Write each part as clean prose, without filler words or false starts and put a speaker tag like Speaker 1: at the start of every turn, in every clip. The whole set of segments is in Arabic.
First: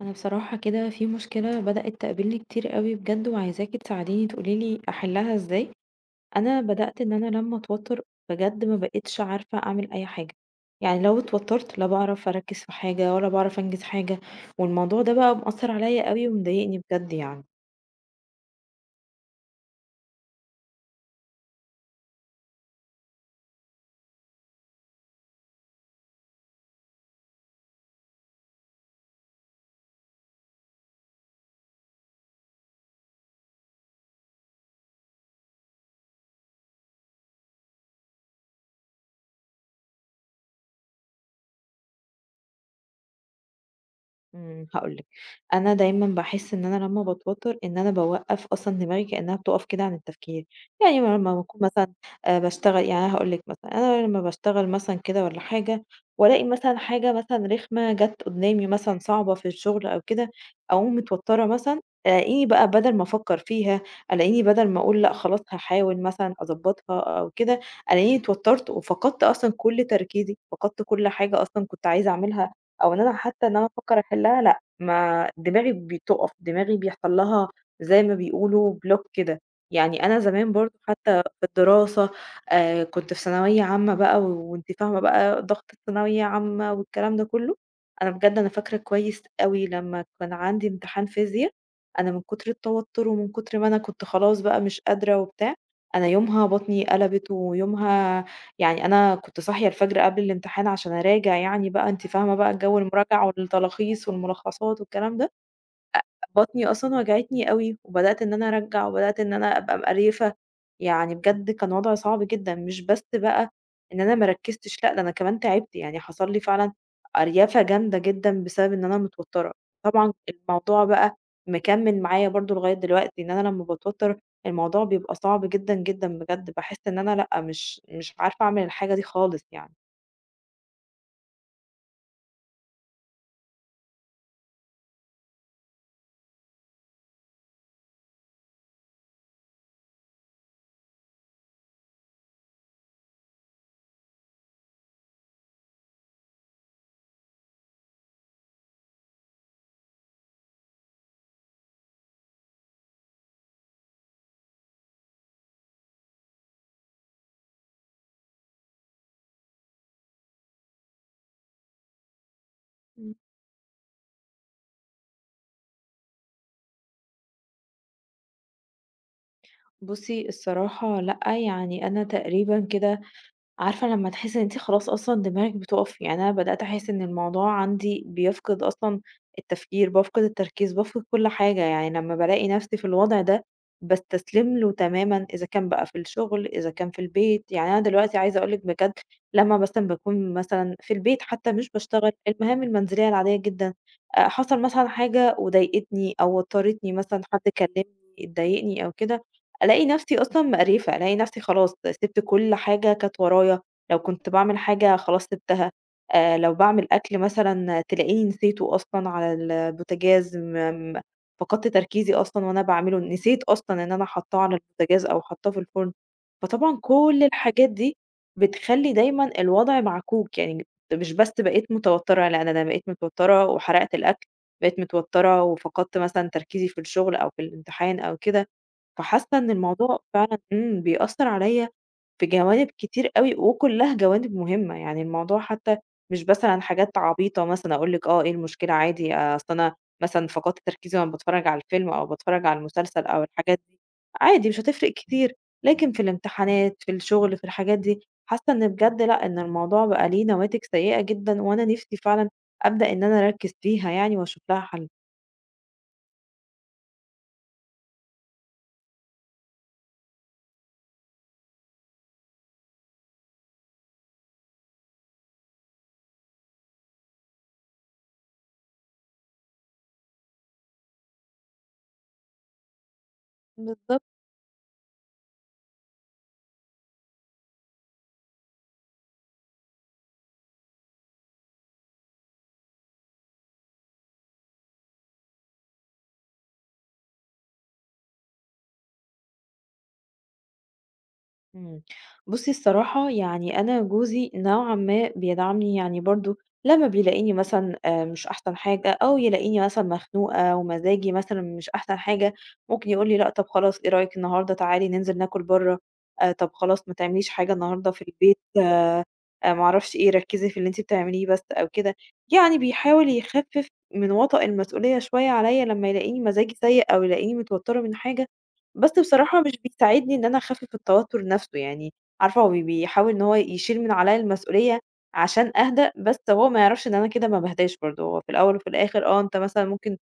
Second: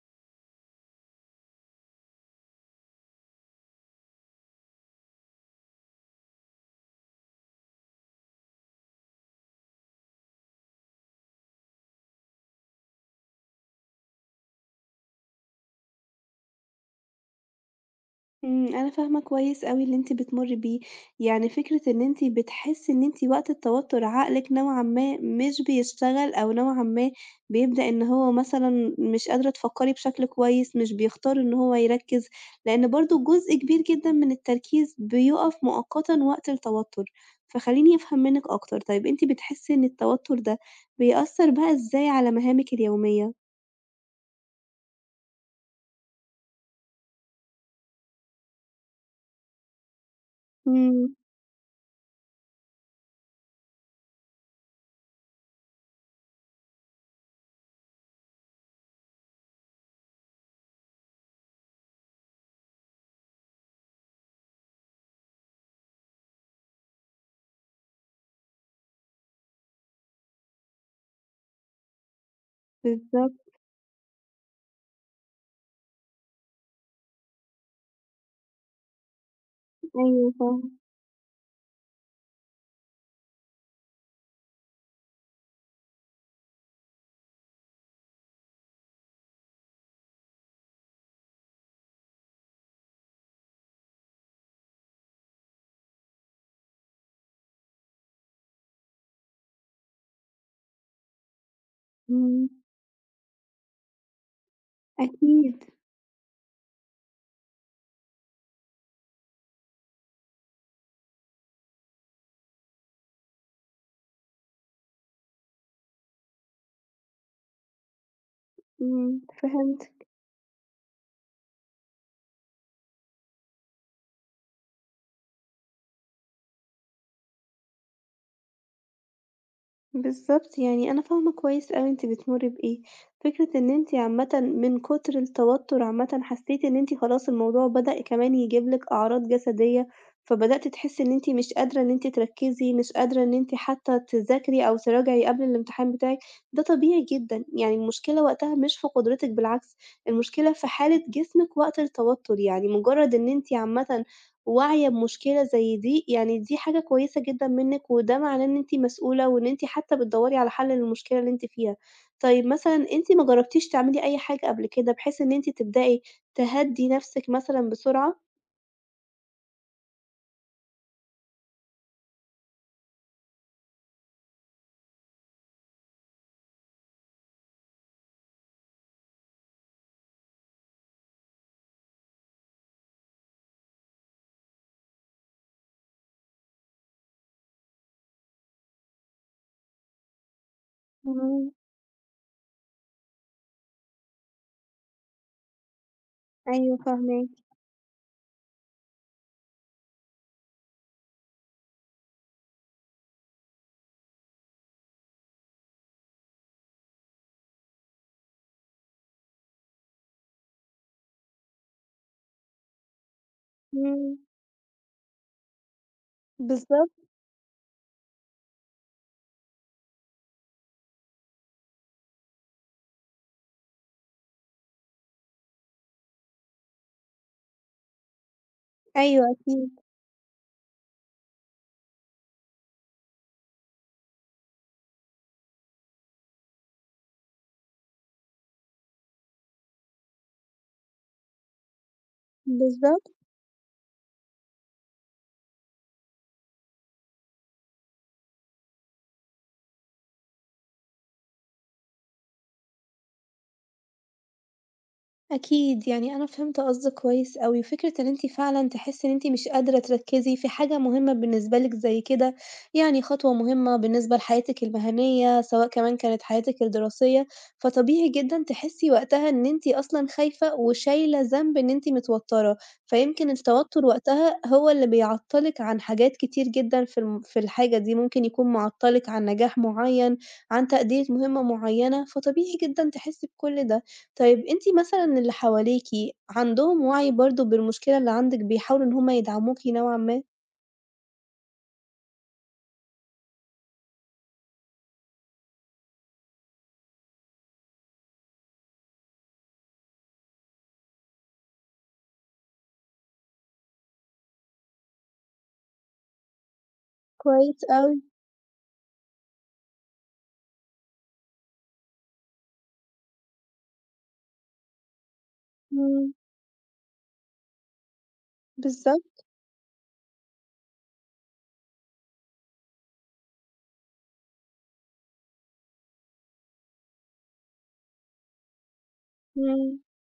Speaker 1: انا بصراحة كده في مشكلة بدأت تقابلني كتير قوي بجد وعايزاكي تساعديني تقوليلي احلها ازاي؟ انا بدأت ان انا لما اتوتر بجد ما بقتش عارفة اعمل اي حاجة. يعني لو اتوترت لا بعرف اركز في حاجة ولا بعرف انجز حاجة. والموضوع ده بقى مأثر عليا قوي ومضايقني بجد يعني.
Speaker 2: أنا فاهمة كويس أوي اللي أنتِ بتمُرّي بيه، يعني فكرة إن أنتِ بتحسّي إن أنتِ وقت التوتُّر عقلِك نوعًا ما مش بيشتغل أو نوعًا ما بيبدأ إن هو مثلًا مش قادرة تفكّري بشكل كويس، مش بيختار إن هو يركّز، لإن برضه جزء كبير جدًا من التركيز بيُقف مؤقتًا وقت التوتُّر، فخلّيني أفهم منِّك أكتر، طيب أنتِ بتحسّي إن التوتُّر ده بيأثّر بقى إزاي على مهامِك اليومية؟
Speaker 1: هاقول لِك، أنا دايمًا باحس إن أنا لمّا باتوتر إن أنا باوقّف أصلًا دماغي كأنها بتقف كده عن التفكير، يعني
Speaker 2: إمم،
Speaker 1: أنا لمّا باكون مثلًا باشتغل يعني أنا هاقول لِك مثلًا، أنا لمّا باشتغل مثلًا كده والّا حاجة وألاقي مثلًا حاجة مثلًا رخمة جات قدّامي مثلًا صعبة في الشغل أو كده، أقوم متوترة مثلًا، ألاقيني بقى بدل ما أفكّر فيها، ألاقيني بدل ما أقول لأ خلاص هاحاول مثلًا أضبّطها أو كده، ألاقيني اتوترت وفقدت أصلًا كل تركيزي، فقدت كل حاجة أصلًا كنت عايزة أعملها أو إن أنا حتى
Speaker 2: بالضبط،
Speaker 1: إن أنا أفكّر أحلّها لأ، ما دماغي بتُقف، دماغي بيحصل لها زي ما بيقولوا block كده، يعني أنا
Speaker 2: أيوه
Speaker 1: زمان
Speaker 2: فاهمة،
Speaker 1: برضه حتى في الدراسة كنت في ثانوية عامة بقى وأنتِ فاهمة بقى ضغط الثانوية عامة والكلام ده كلّه، أنا بجد أنا فاكرة كويس أوي لمّا كان عندي امتحان فيزيا، أنا من كتر التوتُّر ومن كتر ما أنا كنت خلاص بقى مش قادرة وبتاع، أنا يومها بطني قلبِت ويومها يعني أنا كنت صاحية الفجر قبل الامتحان عشان أراجع يعني بقى أنتِ فاهمة
Speaker 2: إمم،
Speaker 1: بقى جو المراجعة والتلخيص والملخصات والكلام ده.
Speaker 2: أكيد.
Speaker 1: بطني أصلًا وجعتني أوي، وبدأت إن أنا أرجّع، وبدأت إن أنا أبقى مقريفة، يعني بجد كان وضع صعب جدًا، مش بس بقى إن أنا ما ركّزتش، لأ ده أنا كمان تعبت، يعني حصل لي فعلًا أريَفة جامدة جدًا بسبب إن أنا
Speaker 2: إمم،
Speaker 1: متوترة،
Speaker 2: فهمتِك،
Speaker 1: طبعًا الموضوع بقى مكمّل معايا برضه لغاية دلوقتي، إن أنا لمّا باتوتر الموضوع بيبقى صعب جدًا، جدًا بجد، باحس إن أنا لأ مش عارفة أعمل الحاجة دي خالص يعني.
Speaker 2: بالضبط، يعني أنا فاهمة كويس أوي أنتِ بتمُرّي بإيه، فكرة إن أنتِ عامةً من كتر التوتُّر عامةً حسّيتِ إن أنتِ خلاص الموضوع بدأ كمان يجيب لِك أعراض جسدية، فبدأتِ تحسّي إن أنتِ مش قادرة إن أنتِ تركّزي، مش قادرة إن أنتِ حتى تذاكري أو تراجعي قبل الامتحان بتاعِك، ده طبيعي جدًا، يعني المشكلة وقتها مش في قدرتِك بالعكس، المشكلة في حالة جسمِك وقت التوتُّر، يعني مجرّد إن أنتِ عامةً واعية بمشكلة زي دي، يعني دي حاجة كويسة جدًا منِّك، وده معناه إن أنتِ مسؤولة، وإن أنتِ حتى بتدوّري على حل للمشكلة اللي أنتِ فيها. طيب مثلًا أنتِ
Speaker 1: إمم.
Speaker 2: ما جربتيش تعملي أي حاجة قبل كده، بحيث إن أنتِ تبدئي تهدّي نفسِك مثلًا بسرعة؟
Speaker 1: بُصّي الصراحة لأ، يعني أنا تقريبًا كده عارفة لمّا تحسّي إن أنتِ خلاص أصلًا دماغِك بتُقف، يعني أنا بدأت أحس إن الموضوع عندي بيفقد أصلًا التفكير، بافقد التركيز، بافقد كل حاجة، يعني لمّا بالاقي نَفْسي في الوضع ده باستسلم له تمامًا، إذا كان بقى في الشغل، إذا كان في البيت، يعني أنا دلوقتي عايزة أقول لِك بجد لمّا مثلًا باكون مثلًا في البيت
Speaker 2: إمم،
Speaker 1: حتى مش باشتغل، المهام المنزلية العادية جدًا، حصل مثلًا حاجة وضايقتني أو
Speaker 2: أيوه
Speaker 1: وتّرتني مثلًا،
Speaker 2: فاهماكِ،
Speaker 1: حد كلّمني اتضايقني أو كده، ألاقي نفسي أصلًا مقريفة، ألاقي نفسي خلاص سِبت كل حاجة كانت ورايا، لو كنت باعمل حاجة خلاص سِبتها، لو باعمل أكل مثلًا تلاقيني نسيته أصلًا على البوتاجاز، م م فقدت تركيزي أصلًا وأنا باعمله، نسيت أصلًا إن أنا
Speaker 2: إمم،
Speaker 1: حاطاه على البوتاجاز أو حاطاه في الفرن، فطبعًا
Speaker 2: بالضبط،
Speaker 1: كل الحاجات دي بتخلّي دايمًا الوضع معكوك، يعني مش بس بقيت متوترة، لأ ده أنا بقيت متوترة وحرقت الأكل، بقيت متوترة وفقدت مثلًا تركيزي في الشغل أو في الامتحان أو كده،
Speaker 2: أيوه
Speaker 1: فحاسة إن
Speaker 2: أكيد،
Speaker 1: الموضوع فعلًا بيأثّر عليَّ في جوانب كتير أوي وكلّها جوانب مهمة، يعني الموضوع حتى مش مثلًا حاجات عبيطة مثلًا أقول لِك آه، إيه المشكلة عادي آه، أصل أنا مثلًا فقدت تركيزي وأنا باتفرّج على الفيلم أو باتفرّج على المسلسل
Speaker 2: بالضبط.
Speaker 1: أو الحاجات دي، عادي مش هتفرق كتير، لكن في الامتحانات، في الشغل، في الحاجات دي، حاسة إن بجد لأ، إن الموضوع بقى ليه نواتج سيئة جدًا وأنا نِفْسي فعلًا أبدأ إن أنا أركّز فيها يعني وأشوف لها حَل.
Speaker 2: أكيد، يعني أنا فهمت قصدِك كويس أوي، وفكرة إن أنتِ فعلًا تحسّي إن أنتِ مش قادرة تركّزي في حاجة مهمة بالنسبة لِك زي كده، يعني خطوة مهمة بالنسبة لحياتِك المهنية، سواء كمان كانت حياتِك الدراسية، فطبيعي جدًا تحسّي وقتها إن أنتِ أصلًا خايفة وشايلة ذنب إن أنتِ متوتّرة، فيمكن التوتر
Speaker 1: بالضبط.
Speaker 2: وقتها هو اللي بيعطّلِك عن حاجات كتير جدًا في الحاجة دي، ممكن يكون معطّلِك عن نجاح معيّن، عن تأدية مهمة معيّنة، فطبيعي جدًا تحسّي بكل ده. طيب أنتِ مثلًا اللي حواليكِ عندهم وعي برضه بالمشكلة اللي عندِك، بيحاولوا إن هُم يدعموكِ نوعًا ما؟
Speaker 1: إمم. بُصّي الصراحة يعني أنا جوزي نوعًا ما بيدعمني، يعني برضه لمّا بيلاقيني مثلًا مش أحسن حاجة أو يلاقيني مثلًا مخنوقة ومزاجي مثلًا مش أحسن حاجة، ممكن يقول لي: "لأ طب خلاص إيه رأيِك النهارده تعالي ننزل ناكل برّه، طب خلاص ما تعمليش حاجة
Speaker 2: كويس
Speaker 1: النهارده
Speaker 2: أوي،
Speaker 1: في البيت ما أعرفش إيه، ركّزي في اللي أنتِ بتعمليه بس." أو كده. يعني بيحاول يخفِّف من وَطَأ المسؤولية شوية عليّا لمّا
Speaker 2: إمم،
Speaker 1: يلاقيني مزاجي سيء أو يلاقيني متوتّرة من حاجة، بس
Speaker 2: بالضبط،
Speaker 1: بصراحة مش بيساعدني إن أنا أخفِّف التوتُّر نَفْسه، يعني عارفة هو بيحاول إن هو يشيل من عليّا المسؤولية عشان أهدأ، بس هو ما يعرفش إن أنا كده ما باهداش برضه، هو في الأول وفي الآخر آه، أنت مثلًا
Speaker 2: إمم.
Speaker 1: ممكن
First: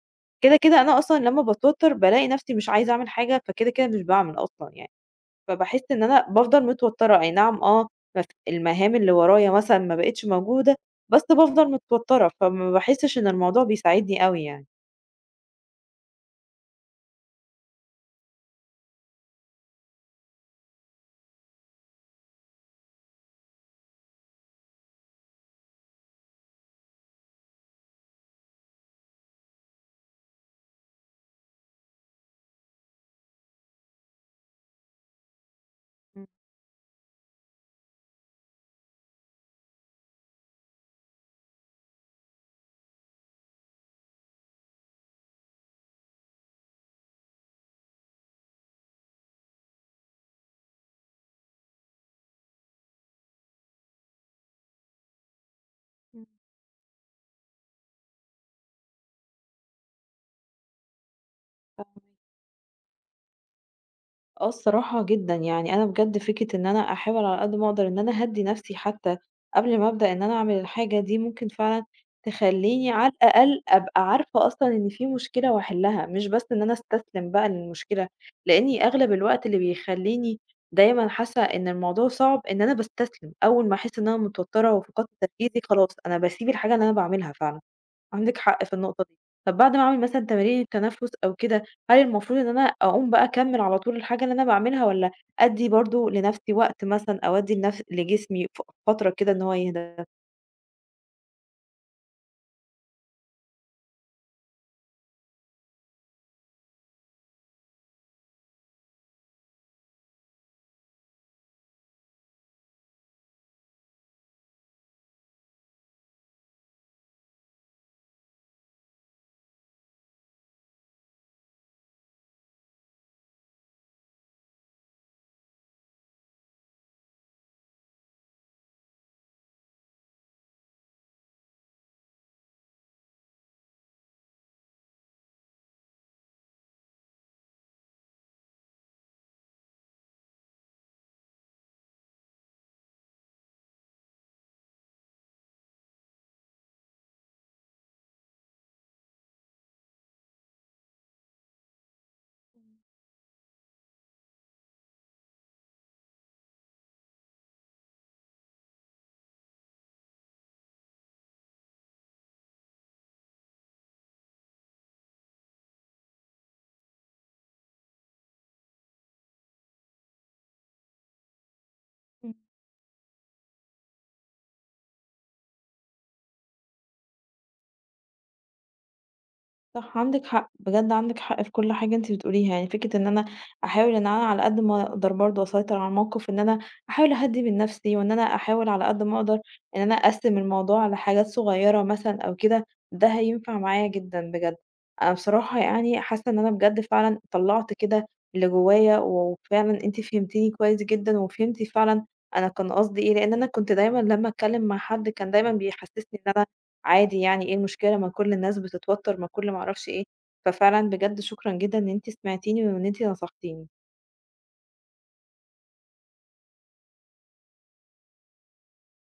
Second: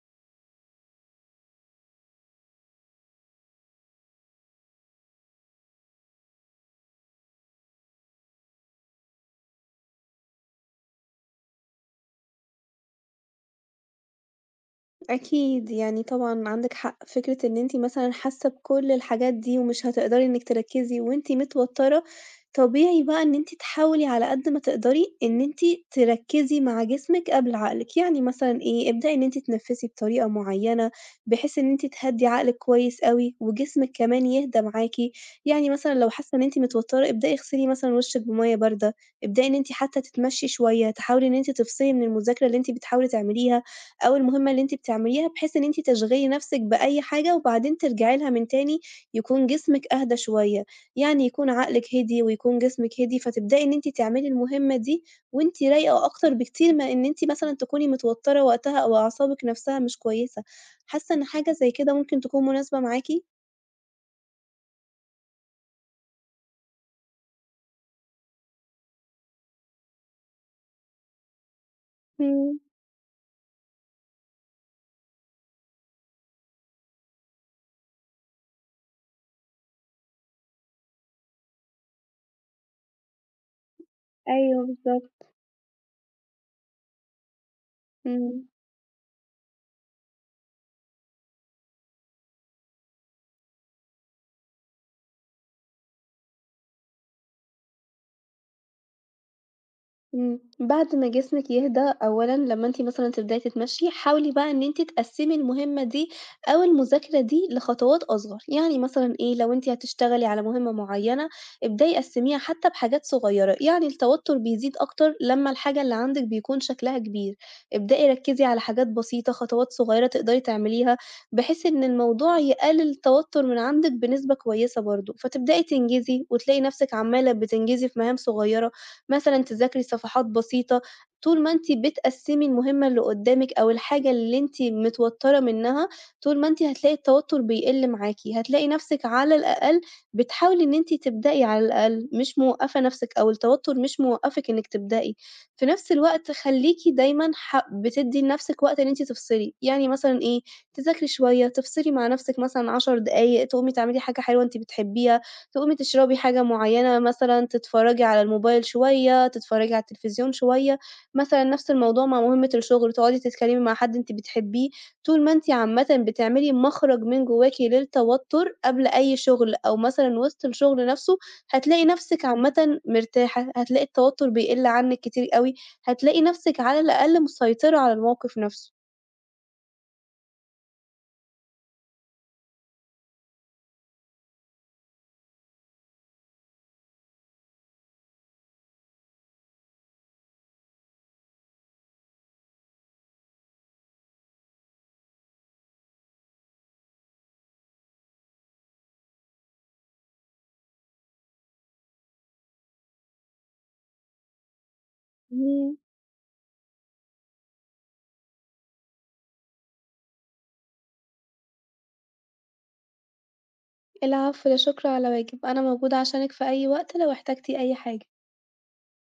Speaker 1: كده، أنا أصلًا لمّا باتوتَّر بالاقي نَفْسي مش عايزة أعمل حاجة، فكده، مش باعمل أصلًا يعني، فباحس إن أنا بافضل متوتَّرة، أي نعم آه، بس المهام اللي ورايا مثلًا ما بقِتش موجودة، بس بافضل متوتَّرة، فما باحسّش إن الموضوع بيساعدني أوي يعني.
Speaker 2: أكيد، يعني طبعًا عندِك حق، فكرة إن أنتِ مثلًا حاسة بكل الحاجات دي ومش هتقدري إنِك تركّزي وأنتِ متوترة، طبيعي بقى إن أنتِ تحاولي على قد ما تقدري إن أنتِ تركّزي مع جسمِك قبل عقلِك، يعني مثلًا إيه، ابدئي إن أنتِ تتنفسي بطريقة معينة بحيث إن أنتِ تهدّي عقلِك كويس أوي، وجسمِك كمان يهدى معاكِ، يعني مثلًا لو
Speaker 1: إمم،
Speaker 2: حاسة إن أنتِ متوترة ابدئي اغسلي مثلًا وشِك بمَيّة باردة، ابدئي إن أنتِ حتى تتمشي شوية، تحاولي إن أنتِ تفصلي من المذاكرة اللي أنتِ بتحاولي تعمليها. أو المهمة اللي أنتِ بتعمليها، بحيث إن أنتِ تشغلي نفسِك بأي حاجة وبعدين ترجعي لها من تاني، يكون جسمِك أهدى شوية، يعني يكون عقلِك هدي ويكون جسمِك هدي، فتبدئي إن أنتِ تعملي المهمة دي وأنتِ رايقة
Speaker 1: إمم.
Speaker 2: أكتر بكتير ما إن أنتِ مثلًا تكوني متوترة وقتها أو أعصابِك نفسها مش كويسة. حاسة إن حاجة زي كده
Speaker 1: فاهماكِ.
Speaker 2: ممكن تكون مناسبة معاكِ؟
Speaker 1: آه الصراحة جدًا، يعني أنا بجد فكرة إن أنا أحاول على قد ما أقدر إن أنا أهدّي نَفْسي حتى قبل ما أبدأ إن أنا أعمل الحاجة دي، ممكن فعلًا
Speaker 2: إمم،
Speaker 1: تخلّيني على الأقل أبقى عارفة أصلًا إن في مشكلة وأحلّها، مش بس إن أنا أستسلم بقى للمشكلة، لإني أغلب الوقت اللي بيخلّيني دايمًا حاسة إن الموضوع صعب إن أنا باستسلم، أول ما أحس إن أنا
Speaker 2: أيوه
Speaker 1: متوترة وفقدت
Speaker 2: بالضبط،
Speaker 1: تركيزي خلاص أنا باسيب الحاجة اللي أنا باعملها فعلًا. عندِك
Speaker 2: إمم.
Speaker 1: حق في النقطة دي. طب بعد ما أعمل مثلًا تمارين التنفس أو كده، هل المفروض إن أنا أقوم بقى أكمّل على طول الحاجة اللي أنا باعملها والّا أدّي برضه لنفسي وقت مثلًا أو أدّي لجسمي فترة كده إن هو يهدى؟
Speaker 2: بعد ما جسمِك يهدى أولًا لمّا أنتِ مثلًا تبدئي تتمشي، حاولي بقى إن أنتِ تقسّمي المهمة دي أو المذاكرة دي لخطوات أصغر، يعني مثلًا إيه، لو أنتِ هتشتغلي على مهمة معيّنة ابدئي قسّميها حتى بحاجات صغيّرة، يعني التوتر بيزيد أكتر لمّا الحاجة اللي عندِك بيكون شكلها كبير، ابدئي ركّزي على حاجات بسيطة، خطوات صغيّرة تقدري تعمليها، بحيث إن الموضوع يقلل التوتر من عندِك بنسبة كويسة برضه، فتبدئي تنجزي وتلاقي نفْسِك عمّالة بتنجزي في مهام صغيّرة. مثلًا تذاكري صفحات بسيطة، طول ما أنتِ بتقسّمي المهمة اللي قدّامِك أو الحاجة اللي أنتِ متوتّرة منّها، طول ما أنتِ هتلاقي التوتّر بيقِل معاكِ، هتلاقي نَفْسِك على الأقل بتحاولي إن أنتِ تبدئي على الأقل، مش موقّفة نَفْسِك أو التوتّر مش موقّفِك إنِّك تبدئي، في نَفْس الوقت خلّيكِ دايمًا بتدّي لنَفْسِك وقت إن أنتِ تفصلي، يعني مثلًا إيه، تذاكري شوية، تفصلي مع نَفْسِك مثلًا 10 دقايق، تقومي تعملي حاجة حلوة أنتِ بتحبيها. تقومي تشربي حاجة معيّنة مثلًا، تتفرّجي على الموبايل شوية، تتفرّجي على التلفزيون شوية، مثلًا نفْس الموضوع مع مهمة الشغل، تقعدي تتكلمي مع حد أنتِ بتحبيه، طول ما أنتِ عامةً بتعملي مخرج من جواكِ للتوتر قبل أي شغل أو مثلًا وسط الشغل نفْسه، هتلاقي نفْسِك عامةً مرتاحة، هتلاقي التوتر بيقل عنِّك كتير أوي، هتلاقي نفْسِك على الأقل مسيطرة على الموقف نفْسه.
Speaker 1: صح، عندِك حق، بجد عندِك حق في كل حاجة أنتِ بتقوليها، يعني فكرة إن أنا أحاول إن أنا على قد ما أقدر برضه أسيطر على الموقف، إن أنا أحاول أهدّي من نفسي، وإن أنا أحاول على قد ما أقدر إن أنا أقسّم الموضوع لحاجات صغيرة مثلًا أو كده، ده هينفع معايا جدًا بجد. أنا بصراحة يعني حاسة إن أنا بجد فعلًا طلّعت كده اللي جوايا، وفعلًا أنتِ فهمتيني كويس جدًا، وفهمتِ فعلًا أنا كان قصدي إيه، لإن أنا كنت دايمًا لمّا أتكلم مع حد كان دايمًا
Speaker 2: إمم،
Speaker 1: بيحسسني إن أنا عادي يعني إيه المشكلة ما كل الناس بتتوتر، ما أعرفش إيه، ففعلًا بجد شكرًا جدًا إن أنتِ سمعتيني وإن أنتِ نصحتيني.
Speaker 2: العفو، لا شكر على واجب، أنا موجودة عشانِك في أي وقت لو احتجتِ أي حاجة.